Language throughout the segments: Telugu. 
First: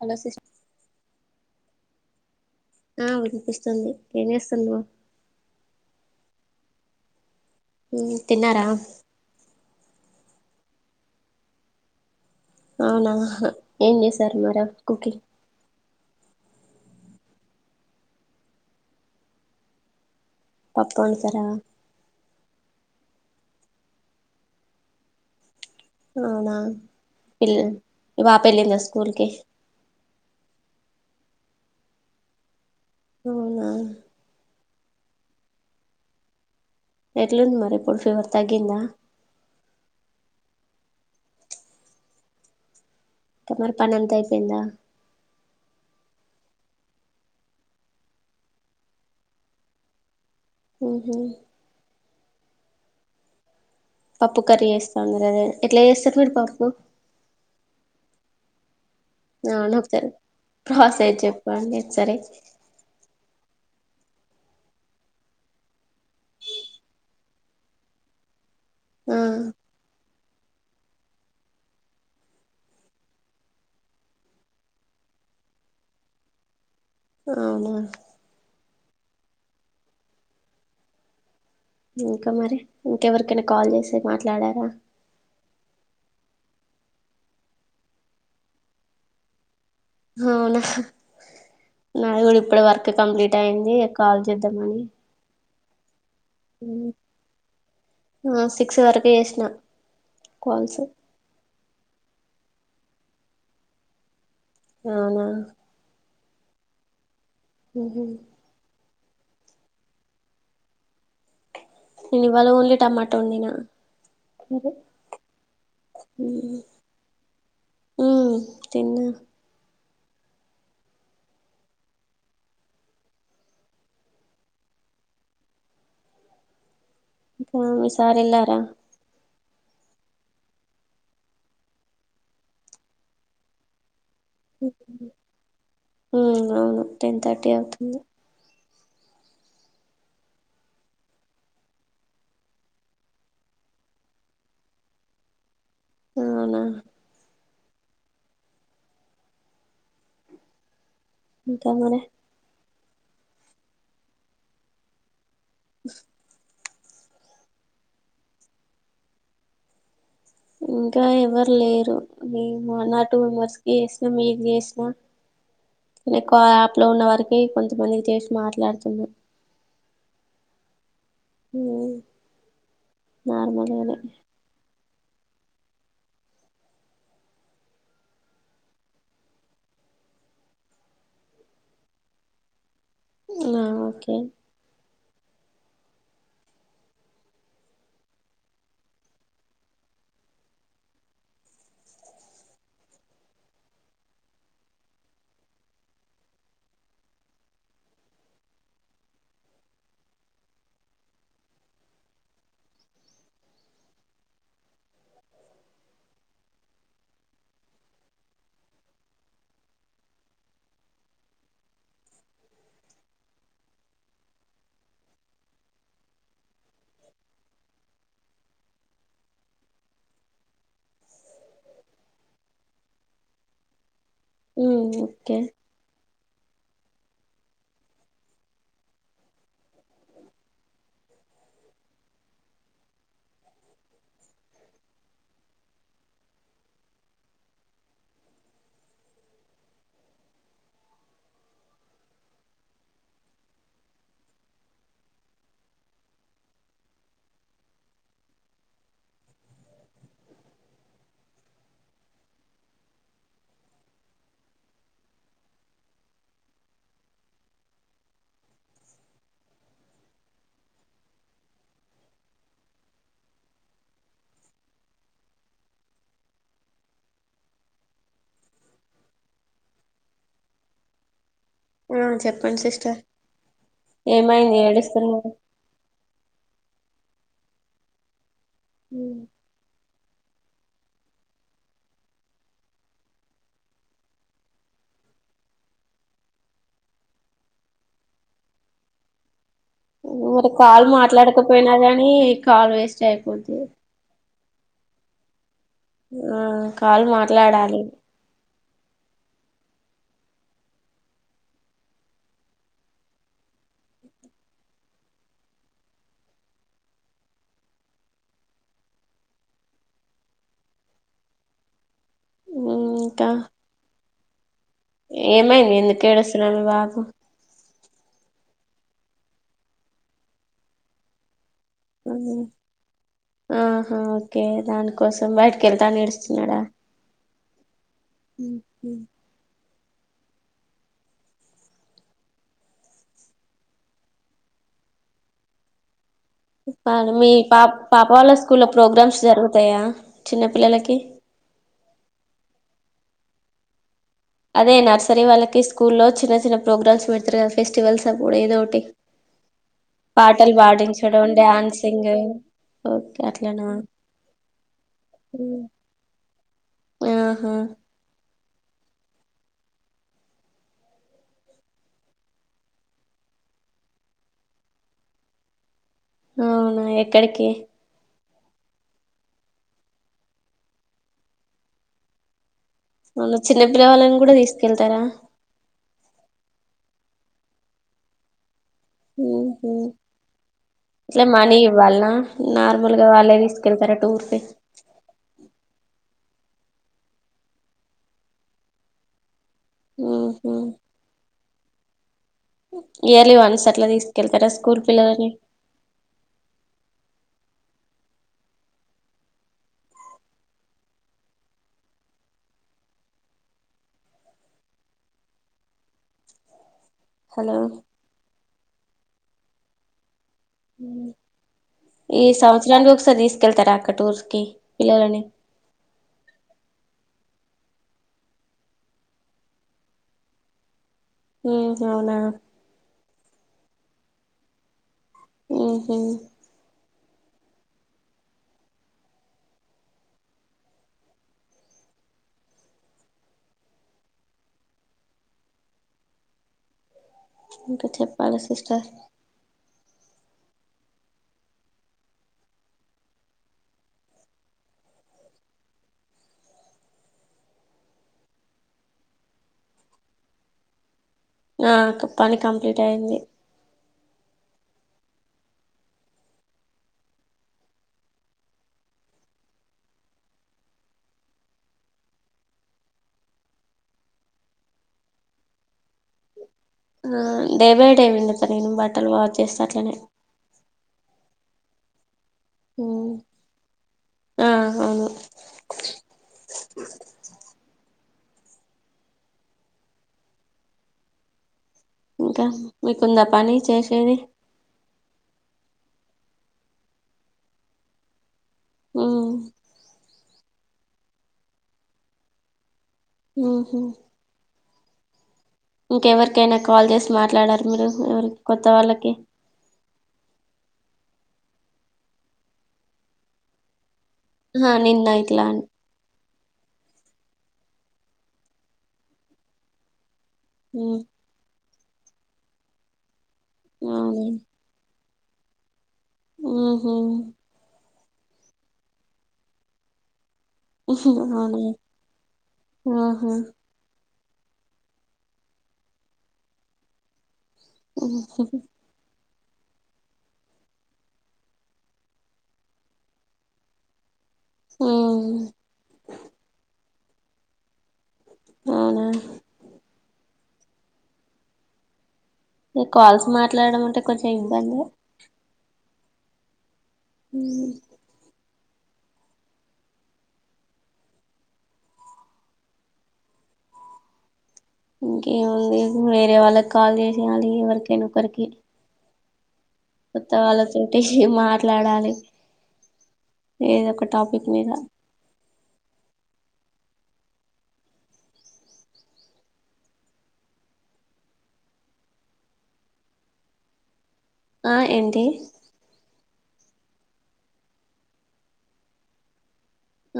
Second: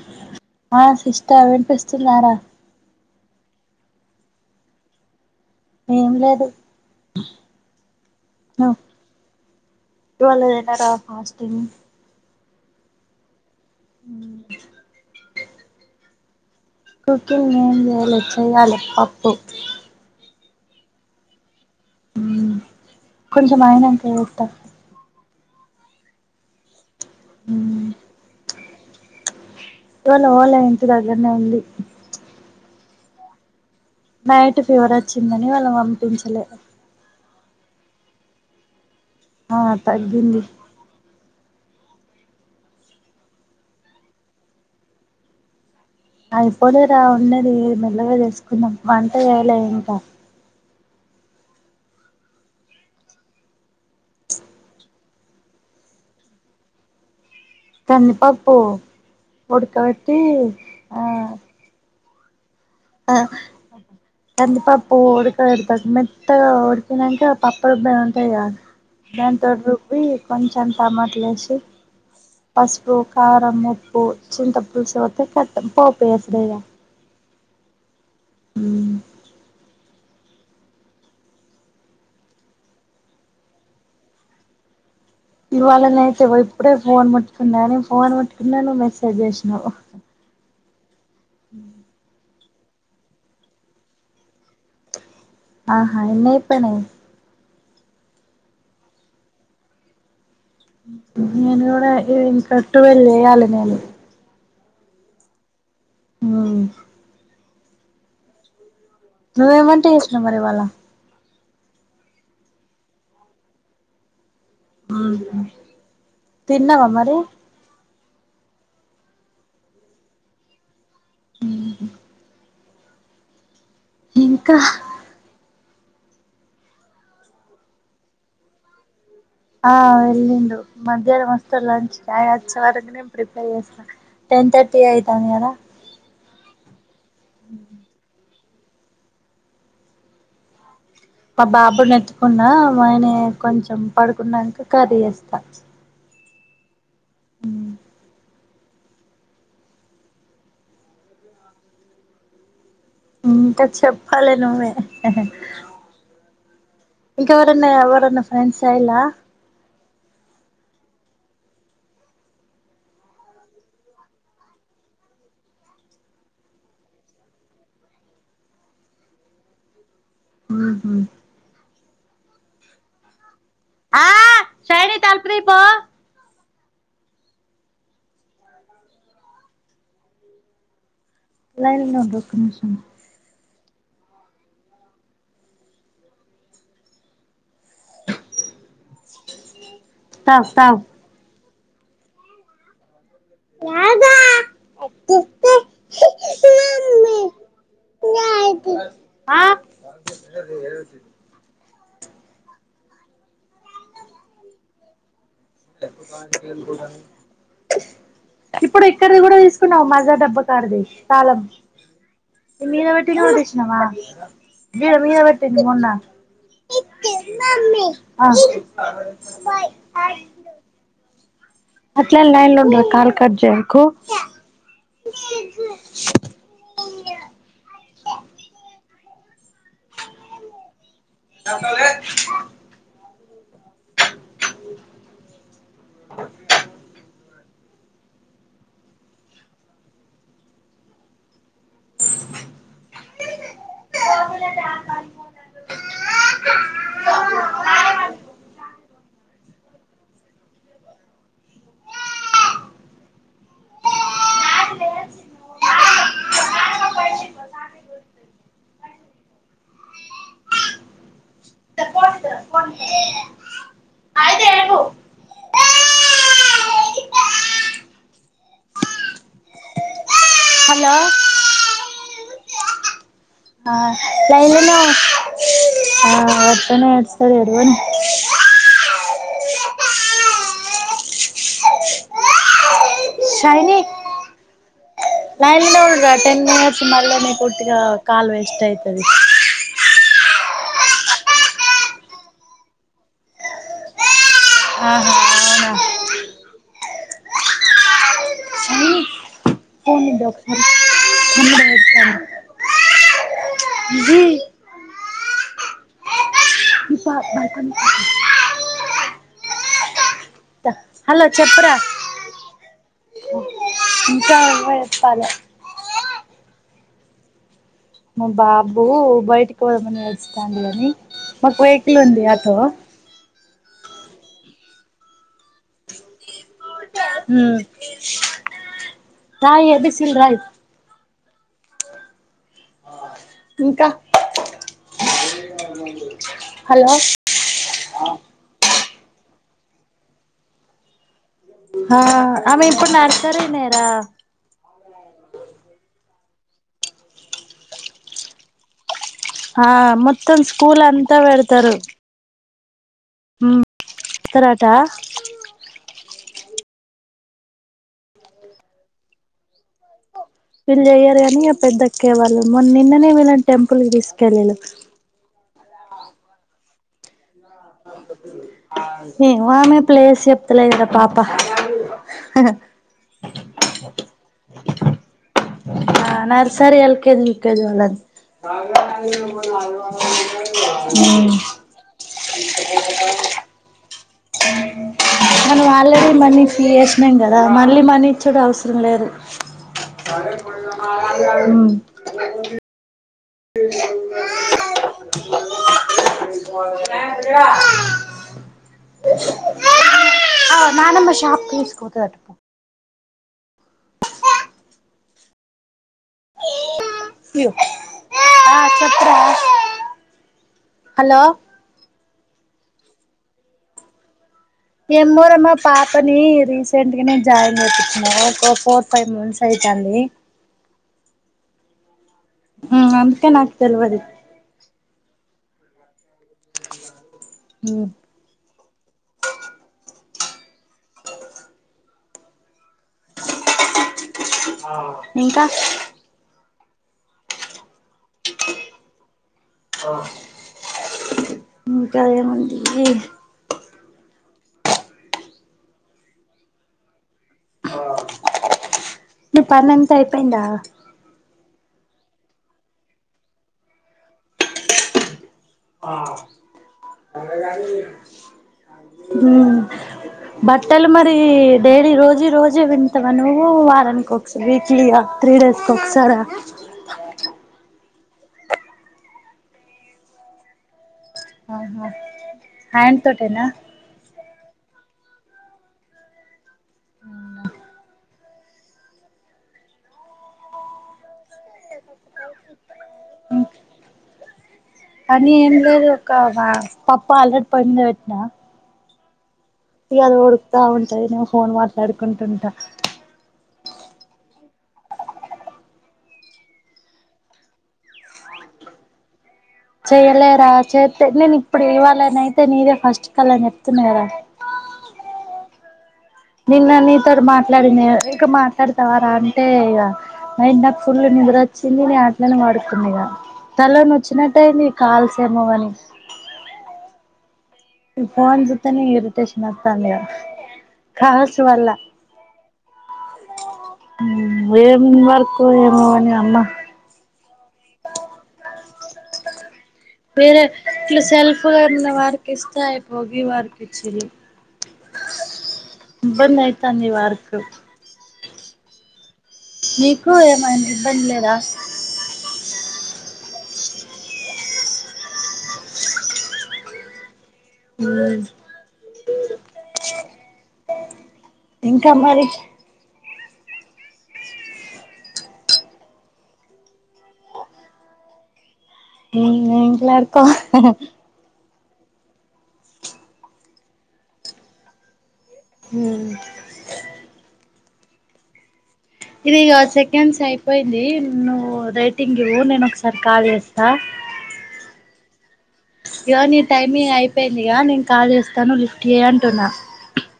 హలో సిస్ ఆ సిస్ ఆ వినిపిస్తుందారా ఉ వినిపిస్తుంది ఏం చేస్తుండవ్ ఏం లేదు తిన్నారా ఇవాళ తినరా ఫాస్టింగ్ అవునా హా ఏం చేశారు మర కుకింగ్ కుకింగ్ ఏం చేయాలె చెయ్యాలి పప్పు పప్పు వండుతరా కొంచం అయినంక చెత్త అవునా [unintelligible] స్కూల్కి ఓల ఓల ఇంటి దగ్గర్నే ఉంది. అవునా బయటిప్ ఫీవర్ వచ్చిందని వాళ్ళన్ పంపించలే ఎట్లుంది మరి ఇప్పుడు ఫీవర్ తగ్గిందా ఆ తగ్గింది. ఇంకా మరి పని అంతా అయిపోయిందా. అయిపోనే రా ఉన్నది మెల్లగా చేసుకుందాం వంట చేయలె ఇంకా హ్ హ్ పప్పు కర్రీ చేస్తాన్ది రా ఎట్లా చేస్తారు మీరు పప్పు కంది పప్పూ ప్రాసెస్ చెప్పండి ఒకసారి ఆ కంది పప్పు ఉడకపెడ్తారు మెత్తగా ఉడికినంక పప్పు రుబ్బేది ఉంటదిగా ఆ దాన్ తోని రబ్బీ కొంచెం టమాట్లేసి పసుపు, కారం, ఉప్పు, చింత పులుసు పోతే కతం పోపు వేసుడే ఇగ అవునా మ్ ఇంకా మరి ఇంకెవరికైనా కాల్ చేసి మాట్లాడారా ఇవాళ నయితే ఇగో ఇప్పుడే ఫోన్ ముట్టుకున్నాను. ఫోన్ ముట్టుకున్నా నువ్వు మెసేజ్ చేసినవ్ అవునా నాది గుడ ఇప్పుడే వర్క్ కంప్లీట్ అయింది కాల్ చేద్దాంమని ఆ ఆ ఎన్నైపోయినయి. ఆ సిక్స్ వరకు చేసినా నేను ఇంకా ట్వల్ చేయాలే నేను అవునా ఆ ఆహ నువ్ ఏం వంట చేసినవ్ మరి ఇవాళ నేను ఇవాళ ఓన్లీ టమాటా వండినా సరే తిన్నవా మరి మి తిన్న. ఇంకా ఇంకా మీ సార్ ఎల్లారా ఆ ఎళ్ళిండు మధ్యాహ్నం వస్తాడు లంచ్ ఆయన వచ్చే వరకు నేన్ ప్రిపేర్ చేస్తా టెన్ థర్టీ అయితంది గద అవును టెన్ థర్టీ అవుతుంది మా బాబు నెత్తుకున్న వాని కొంచెం పడుకున్నంక కర్రీ యేస్త అవునా ఊమ్ ఇంక మోనే ఇంక చెప్పాలే నువ్వే ఇంకా ఎవరన్నా ఎవరన్నా ఫ్రెండ్స్ అయిలా ఇంకా ఎవ్వరు లేరు నేమో నా టూ మెంబర్స్కి యేస్నా మీకు యేస్నా కానీ కా యాప్ లో ఉన్న వారికి కొంతమందికి చేషి మాట్లాడుతున్నా. ఆహ ఊమ్ నార్మల్గానే టాడి తలుపు తీ పో లైన్లో ఉండు ఒక నిమిషం ఆ ఓకే తావ్ తావ్ ద ఇప్పుడు ఇక్కడిది కూడా దీసుకున్నావు, మజా డబ్బ కాడిది తాలం మీద వెట్టింది గూడ దీష్ణనా మీద మీద వెట్టింది మొన్న. అట్లన్ లైన్లుండే కాల్ కజేయకు ఉమ్ ఓకే అ న కాల్ లేద్ అయితే ఏడుపు హలో ఆ చెప్పండి సిస్టర్ ఏమైంది లైన్లనొ ఏడుస్తున్నారు తనే ఎడ్స్తడు ఏడవని ఊమ్ శైని లైన్లో ఉండురా టెన్ మినట్స్ మళనే పూర్తిగా కాల్ వేస్ట్ అయితది. ఊరు కాలు మాట్లాడకపోయినా గానీ కాలు వేస్ట్ అయిపోద్ది ఆహ అవునా ఆ కాలు మాట్లాడాలి సైని ఫోన్ ఇద్దు ఒకసారి తమ్ముడు ఏడుత్తాండు. ఇది ఈ పా బాల్కనీ పక్కన. త- హలో చెప్పురా ఊ ఇంకా ఇంకా చెప్పాలే ఏమైంది ఎందు కేడుస్తున్నడు మీ బాబు మా బాబు బయటకి ఓదమని ఏడుస్తండు గానీ మకు వెక్లుంది ఉమ్, అటో ఆహా ఓకే దానికోసం బయటికి వెళ్తా నేను ఇప్పుడు ఊ ఉమ్. రాయ్ ఏబిస్ సి లు రాయ్ ఇంకా ఉ హలో మీ పాప్ పాప వాళ్ళ స్కూల్లో ప్రోగ్రామ్స్ జరుగుతాయా చిన్న పిల్లలకి అ ఆమె ఇప్పుడు నర్సరీ నే రా అదే నర్సరీ వాళ్ళకి స్కూల్ల్లో చిన్న చిన్న ప్రోగ్రామ్స్ పెడుతారు కదా ఫెస్టివల్స్ అప్పుడు ఏదో ఒకటి ఆ మొత్తం పాటలు స్కూల్ అంతా పాడించడం పెడతారు డ్యాన్సింగ్ ఓకే అట్లనా ఇస్తారట ఆహా వీళ్ళు చెయ్యరు కాని పెద్ద ఎక్కేవాళ్ళు మొ నిన్ననే వీళ్ళని టెంపుల్ కి తీసుకెళ్లిండ్రు అవునా ఎక్కడి కీ ఏమో ఆమె ప్లేస్ చెప్త లేదు కదా పాప మల్ల చిన్నపిల్లవాళ్ళని కూడా తీసుకెళ్తారా ఆ నర్సరి ఎల్కేజీ యూకేజీ వాళ్ళందరినీ ఇట్లా మనీ ఇవ్వాలనా నార్మల్గా వాళ్ళే తీసుకెళ్తార ఊరికే మనం ఆల్రెడీ మనీ ఫీ చేసినాం కదా మళ్ళీ మనీ ఇచ్చుడు అవసరం లేదు ఉహు ఇయర్లీ వన్స్ అట్లా తీసుకెళ్తారా స్కూల్ పిల్లలని నన షాప్ కస్ కొతు తటుపో హలో చెప్పు రా ఈ సౌ ఇయర్లీ ఒకసారి తీసుకెళ్తార అక్క టూర్స్ కి పిల్లలని ఏమో రమ్మ పాపని రీసెంట్ గనే జాయిన్ చేపిచ్చిన ఒక ఫోర్ ఫైవ్ మంత్స్ అయితాంది ఉ హూ అవునా అం నాకు తెల్వదే ఉహ అ [unintelligible] అ [unintelligible] ఆ ఇంకా ఇంకా చెప్పాలి సిస్టర్. ఆ ఇంక ఏముంది ప్లీజ్ ను పనంత అయిపోయిందా నా పని కంప్లీట్ అయంది. ఉ బట్టలు మరి డైలీ రోజీ రోజే విప్పుతావా నువ్వు. వారనికి ఒకసారి, వీక్లీగా, త్రీ డేస్ క ఒకసార ఆ డే బై డే పిండుత నేను బట్టలు వాట్ చేస్తా అట్నే ఆహా హ్యాండ్ మ్మ్ తోటేనా ఆ అవును అ ఇంకా మీకుంద పని చేసేది పని ఏం ఒక పాప్పా అలెట్ పయింది వెట్నా ఆ ఇ అద ఉడుకుతా ఉంటది నేను ఫోన్ మాట్లాడుకుంటుంటా. ఆఓహ ఇంకెవరికైనా కాల్ చేసి మాట్లాడారు మీరు ఎవరి కొత్త వాళ్ళకి. చేయలేరా చేస్త నేను ఇప్పుడు ఇవ్వాలని అయితే నీరే ఫస్ట్ కల్ని చెప్తున్నార. ఆ నిన్నయిత్లా అం నిన్న నితో మాట్లాడింది ఇంకా మాట్లాడతావారా అంటే ఇక నన్న మ్మ్ ఫుల్ ని వ చిందిని ఆటలను వాడుతుందిగా తల వచ్చినట్టుయింది కాల్స్. శర్మోవని ఓహో ఫోన్ జతేనే ఇరిటేషన్ వత్తాంది గా హు హు అవును ఆహా ఏం వర్కు ఏమవని అమ్మ ఓ స వేరే ఇలా సెల్ఫ్గాఉన్న వారికి ఇస్తే అయిపో వారికి ఇచ్చిది. బందయతా ని వార స అవునా మీకు ఏమైనా ఇబ్బంది లేదా మీ కాల్స్ మాట్లాడడం అంటే కొంచెం ఇబ్బంది ఉమ్ ఆ ఇంకా మరి ఇంకా ఆమె లేదు వేరే వాళ్ళకి కాల్ చేసేయాలి ఎవరికైనా ఒకరికి. హ్ మ్ అత్త వాళ్ళ చటి మ మాట్లాడాలి ఏదో ఒక టాపిక్ మీద హ్ ఇది ఇగ సెకండ్స్ అయిపోయింది. నువ్వు రేటింగ్ ఇవ్వు నేను ఒకసారి కాల్ చేస్తా ఆ ఏంటి ఇ నీ టైం ఇగ అయిపోయింది ఇగ నేను కాల్ చేస్తా ను లిఫ్ట్ చేయి అంటున్న.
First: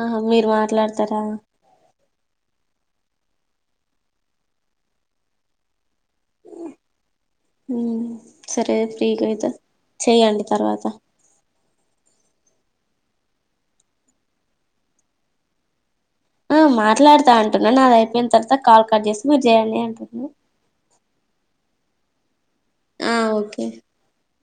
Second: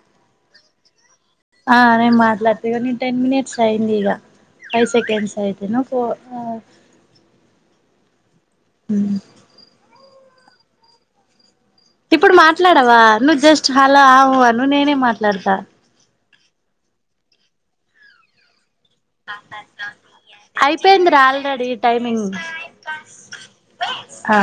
ఆహ మీరు మాట్లాడతారా ఆ నేన్ మాట్లాడ్త ఇగ నీ టెన్ మినిట్స్ అయింది ఇగ ఫైవ్ సెకెండ్స్ అయింది ఫో హ్ సరే ఫ్రీగా అయిత చేయండి తర్వాత ఇప్పుడు మాట్లాడవా నువ్వు జస్ట్ హలో ఆ వు అను నేనే మాట్లాడతా ఆ మాట్లాడతా అంటున్న నాద్ అయిపోయిన తర్వాత కాల్ కట్ చేసి మీరు చేయండి అంటున్నా ఐపోయింది రా ఆల్రెడీ టైమింగ్ ఆ ఓకే ఆ